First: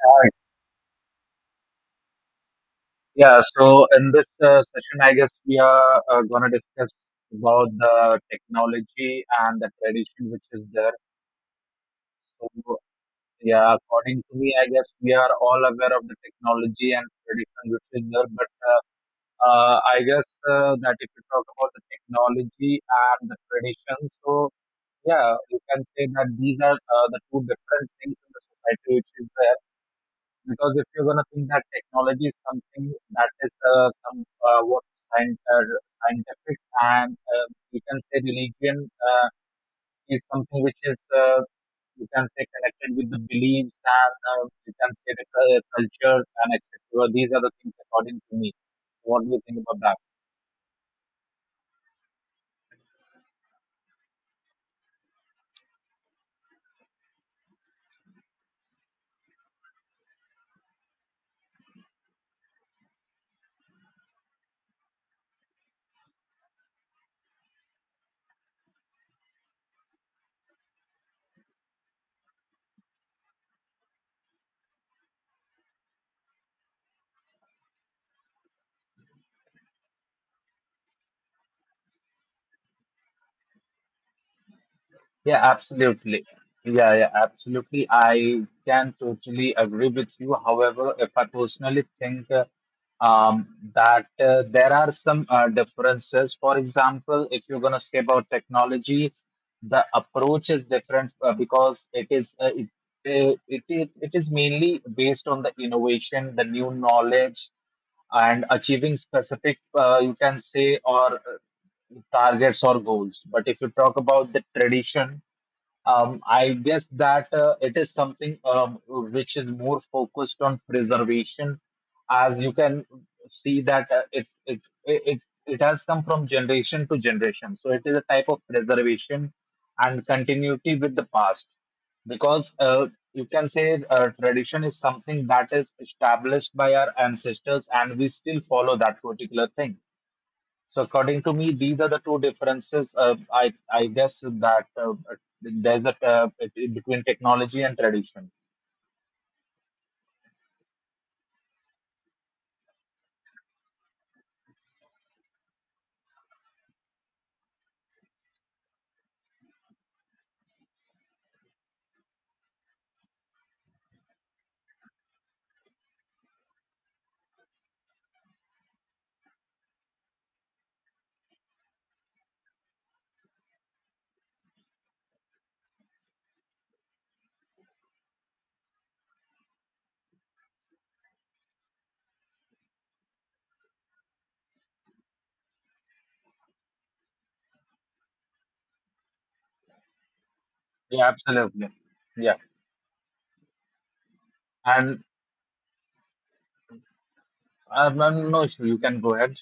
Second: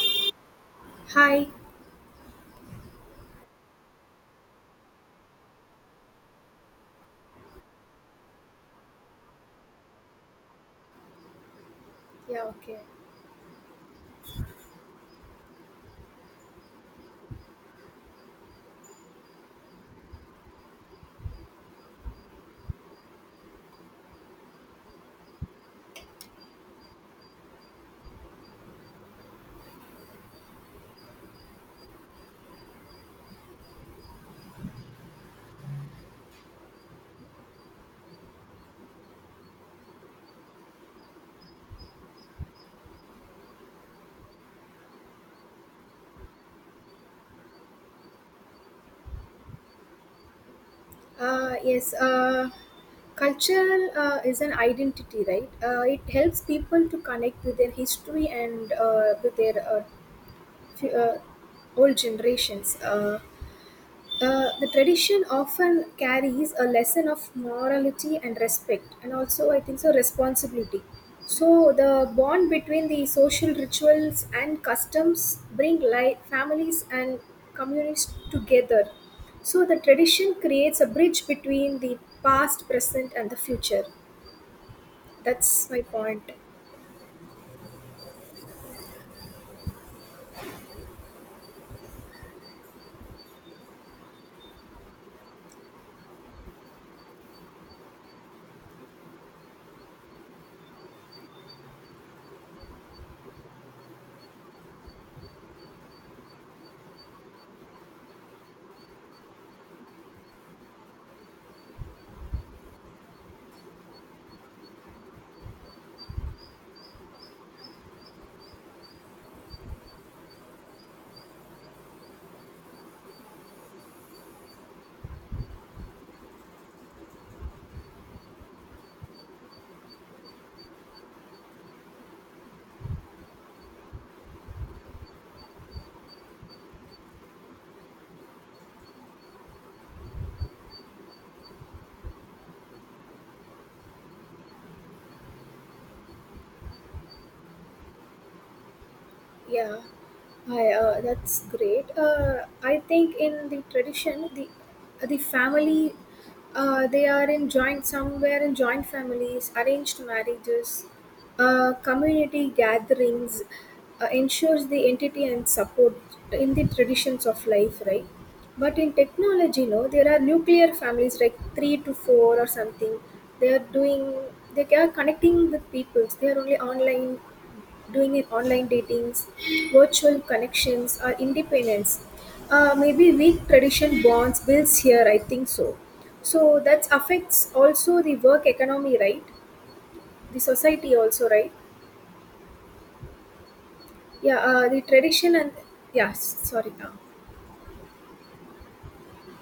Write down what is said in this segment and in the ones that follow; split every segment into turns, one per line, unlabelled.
Hi.
Hi.
Yeah, so in this session, I guess we are going to discuss about the technology and the tradition which is there.
Yeah,
So,
okay.
yeah, according to me, I guess we are all aware of the technology and tradition which is there. But I guess that if you talk about the technology and the tradition, so yeah, you can say that these are the two different things in the society which is there. Because if you're gonna think that technology is something that is scientific and you can say religion is something which is you can say connected with the beliefs and you can say the culture and etc. These are the things according to me. What do you think about that?
Yes, culture is an identity, right? It helps people to connect with their history and with their fu- uh, old generations. The tradition often carries a lesson of morality, and respect, and also I think so responsibility. So the bond between the social rituals and customs bring life, families, and communities together. So the tradition creates a bridge between the past, present, and the future.
Yeah,
That's my
absolutely.
point.
Yeah, yeah, absolutely. I can totally agree with you. However, if I personally think um, that there are some differences. For example, if you're going to say about technology, the approach is different because it is it, it, it, it is mainly based on the innovation, the new knowledge, and achieving specific, you can say, or targets or goals. But if you talk about the tradition, I guess that it is something which is more focused on preservation, as you can see that it has come from generation to generation. So it is a type of preservation and continuity with the past, because you can say tradition is something that is established by our ancestors, and we still follow that particular thing. So according to me, these are the two differences. I guess that there's a between technology and tradition.
Yeah, that's great. I think in the tradition, the family, they are in joint, somewhere in joint families, arranged marriages, community gatherings, ensures the entity and support in the traditions of life, right? But in technology, no, there are nuclear families like three to four or something. They are doing, they are connecting with people. They are only online doing an online datings, virtual connections, or independence. Maybe weak tradition bonds builds here, I think so. So that affects also the work economy, right? The society
Yeah,
also, right?
absolutely. Yeah,
Yeah, the
and
tradition and yeah, sorry.
no no issue. You can go ahead.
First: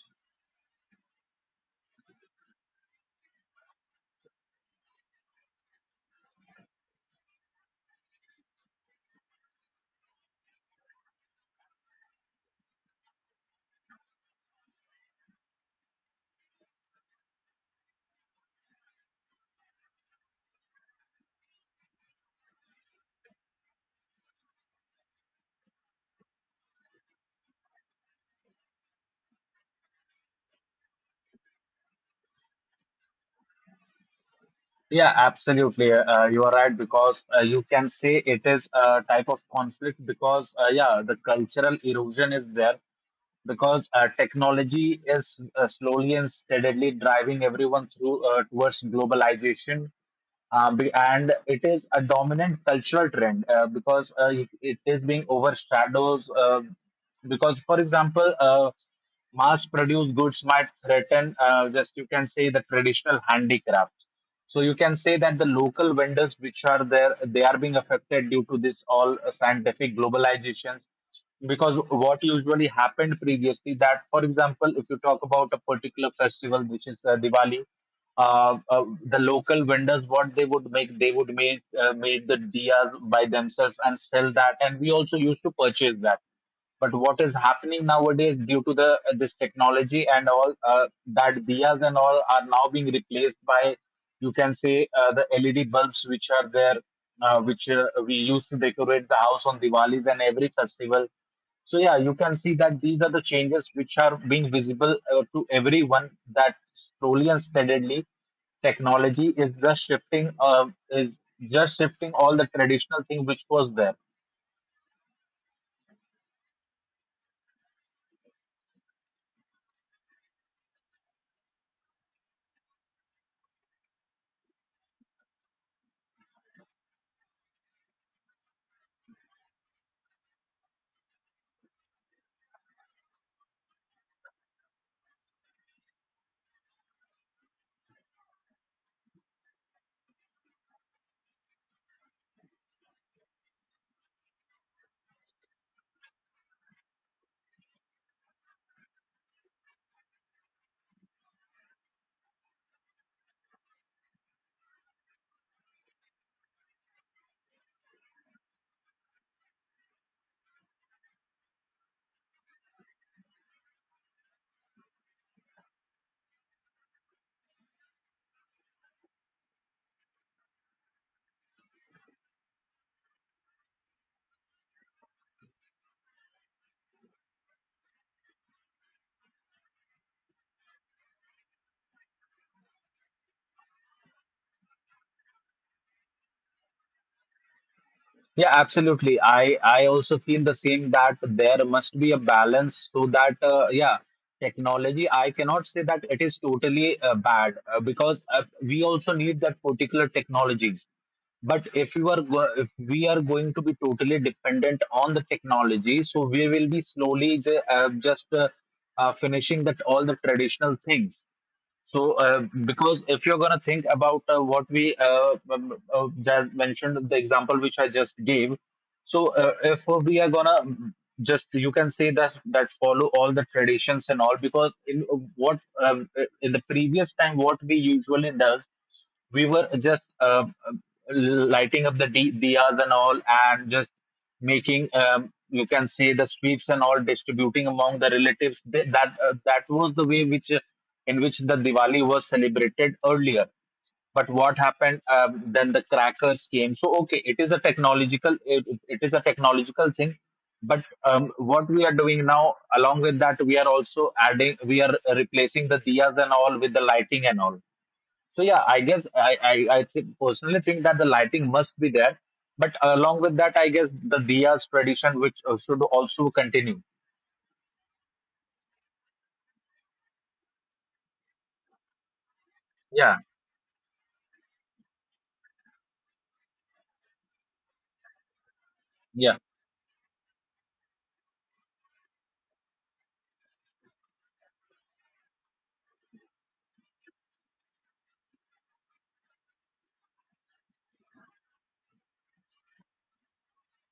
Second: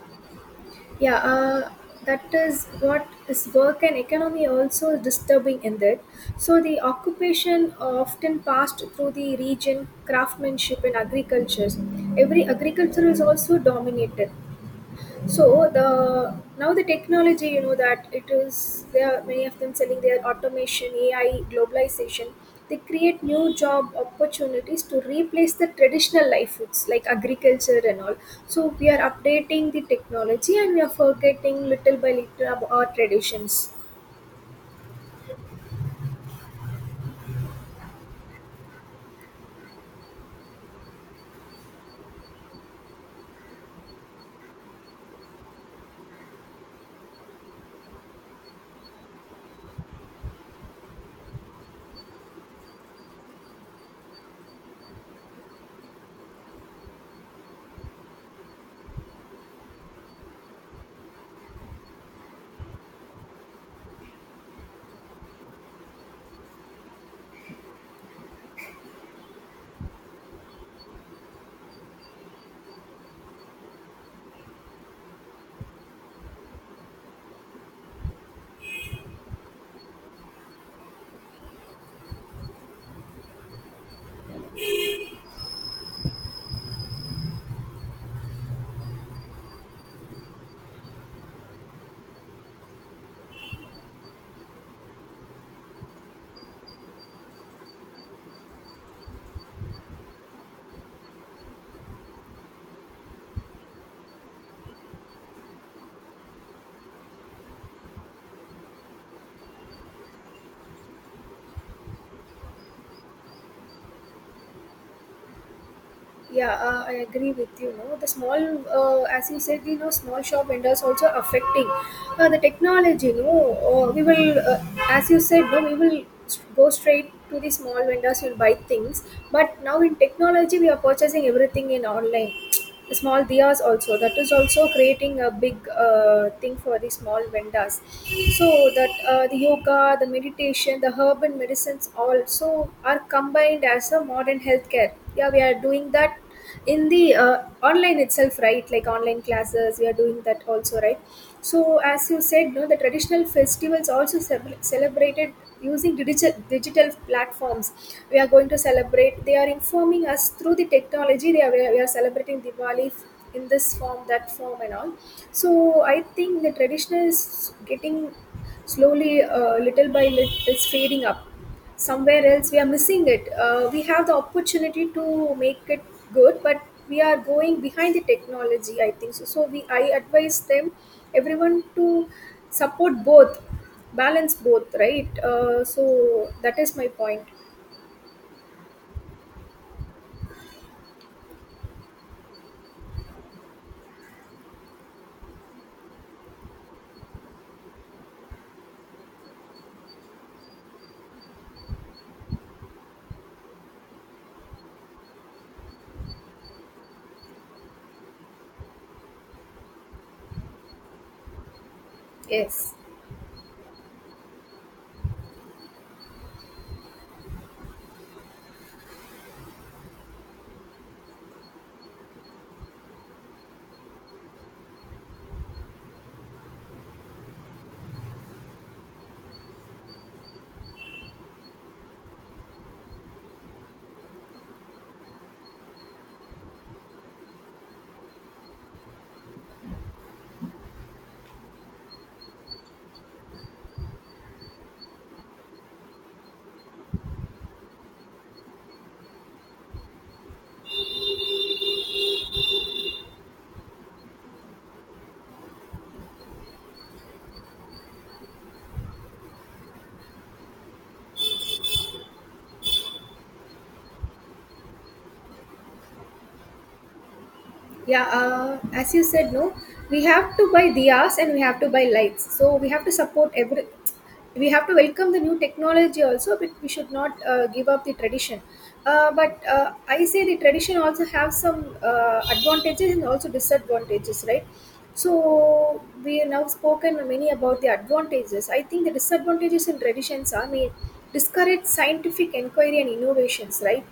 yeah, uh, that is what is work and economy also disturbing in that. So the occupation often passed through the region, craftsmanship, and agriculture. Every agriculture is also dominated. So the now the technology, you know that it is there are many of them selling their automation, AI, globalization. They create new job opportunities to replace the traditional life foods like agriculture and all. So we are updating the technology, and we are forgetting little by little about our traditions.
Yeah, absolutely. You are right because you can say it is a type of conflict because yeah, the cultural erosion is there because technology is slowly and steadily driving everyone through towards globalization, and it is a dominant cultural trend because it is being overshadowed, because for example mass produced goods might threaten, just you can say the traditional handicraft. So you can say that the local vendors which are there, they are being affected due to this all scientific globalizations. Because what usually happened previously, that, for example, if you talk about a particular festival which is Diwali, the local vendors, what they would make make the diyas by themselves and sell that, and we also used to purchase that. But what is happening nowadays due to the this technology and all, that diyas and all are now being replaced by, you can say, the LED bulbs which are there, which we used to decorate the house on Diwali's and every festival. So yeah, you can see that these are the changes which are being visible to everyone, that slowly and steadily technology is just shifting, is just shifting all the traditional thing which was there.
Yeah, I agree with you. No, the small, as you said, you know, small shop vendors also affecting the technology. No, we will, As you said, no, we will go straight to the small vendors and buy things. But now in technology, we are purchasing everything in online. Small diyas also, that is also creating a big thing for the small vendors. So that the yoga, the meditation, the herb and medicines also are combined as a modern healthcare. Yeah, we are doing that in the online itself, right, like online classes. We are doing that also, right. So as you said, no, the traditional festivals also celebrated using digital platforms. We are going to celebrate, they are informing us through the technology. We are celebrating Diwali in this form, that form, and all. So I think the traditional is getting slowly, little by little, is fading up. Somewhere else we are missing it. Uh, we have the opportunity to make it good, but we are going behind the technology, I think so. So we I advise them, everyone, to support both, balance both, right. So that is my point.
Yeah, absolutely. I also feel the same, that there must be a balance so that yeah, technology. I cannot say that it is totally bad, because we also need that particular technologies. But if you are go if we are going to be totally dependent on the technology, so we will be slowly just finishing that all the traditional things. So,
Yes,
because if you're going to think about what we just mentioned, the example which I just gave, so if we are going to just, you can say that, that follow all the traditions and all, because in what in the previous time, what we usually does, we were just lighting up the diyas and all and just making, you can say, the sweets and all, distributing among the relatives. That that was the way which in which the diwali was celebrated earlier, but what happened, then the crackers came, so okay, it is a technological, it is a technological thing, but what we are doing now, along with that we are also adding, we are replacing the diyas and all with the lighting and all. So yeah, I guess I personally think that the lighting must be there, but along with that, I guess the diyas tradition which should also continue.
yeah, as you said, no, we have to buy diyas and we have to buy lights, so we have to
Yeah,
support every. We have to welcome the new technology also, but we should not give up the tradition. Uh,
yeah,
but I say the tradition also have some advantages and also disadvantages, right. So we have now spoken many about the advantages. I think the disadvantages in traditions are may discourage scientific inquiry and innovations, right.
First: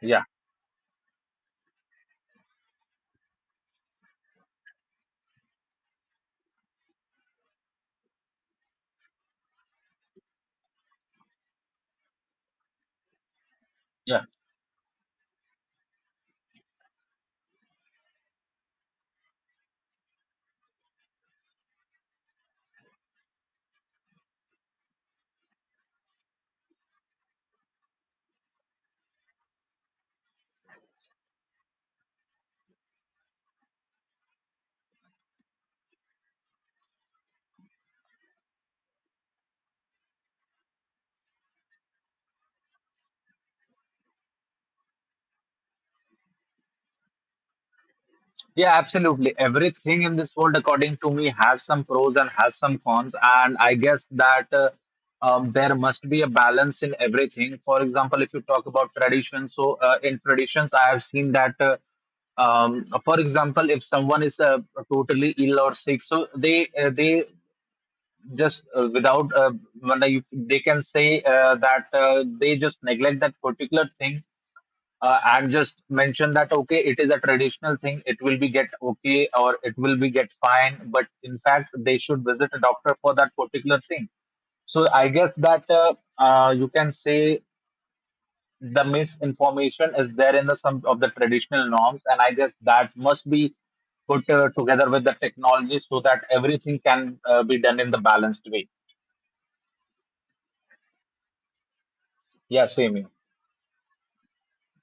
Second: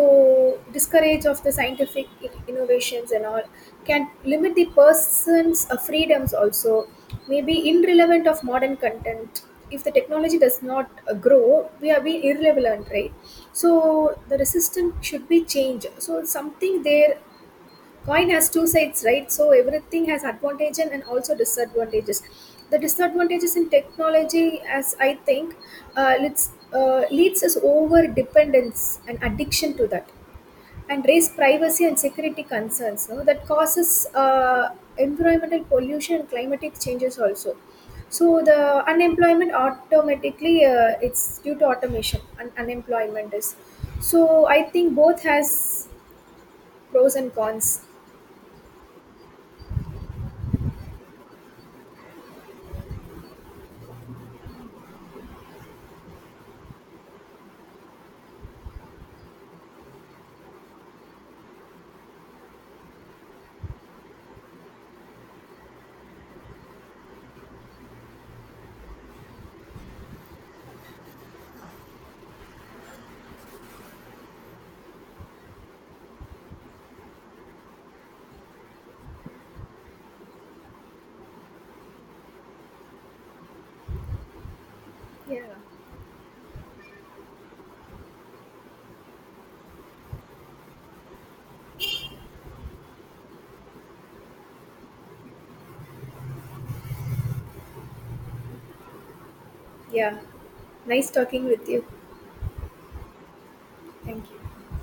yeah,
discourage of the scientific innovations and all can limit the person's freedoms also, maybe irrelevant of modern content. If the technology does not grow, we are being irrelevant, right. So
yeah,
the resistance should be changed, so something there. Coin has two sides, right. So everything has advantages and also disadvantages. The disadvantages in technology, as I think, leads us over dependence and addiction to that, and raise privacy and security concerns. No, that causes environmental pollution and climatic changes also. So the unemployment automatically, it's due to automation, and unemployment is. So I think both has pros and cons.
yeah. Absolutely, everything in this world, according to me, has some pros and has some cons, and I guess that. There must be a balance in everything. For example, if you talk about tradition, so in traditions, I have seen that for example, if someone is totally ill or sick, so they just without when I- they can say that they just neglect that particular thing, and just mention that, okay, it is a traditional thing, it will be get okay or it will be get fine, but in fact they should visit a doctor for that particular thing. So I guess
Yeah.
that you can say the misinformation is there in the some of the traditional norms, and I guess that must be put together with the technology so that everything can be done in the balanced way.
Yeah, nice talking with you.
Yes, yeah,
Thank you.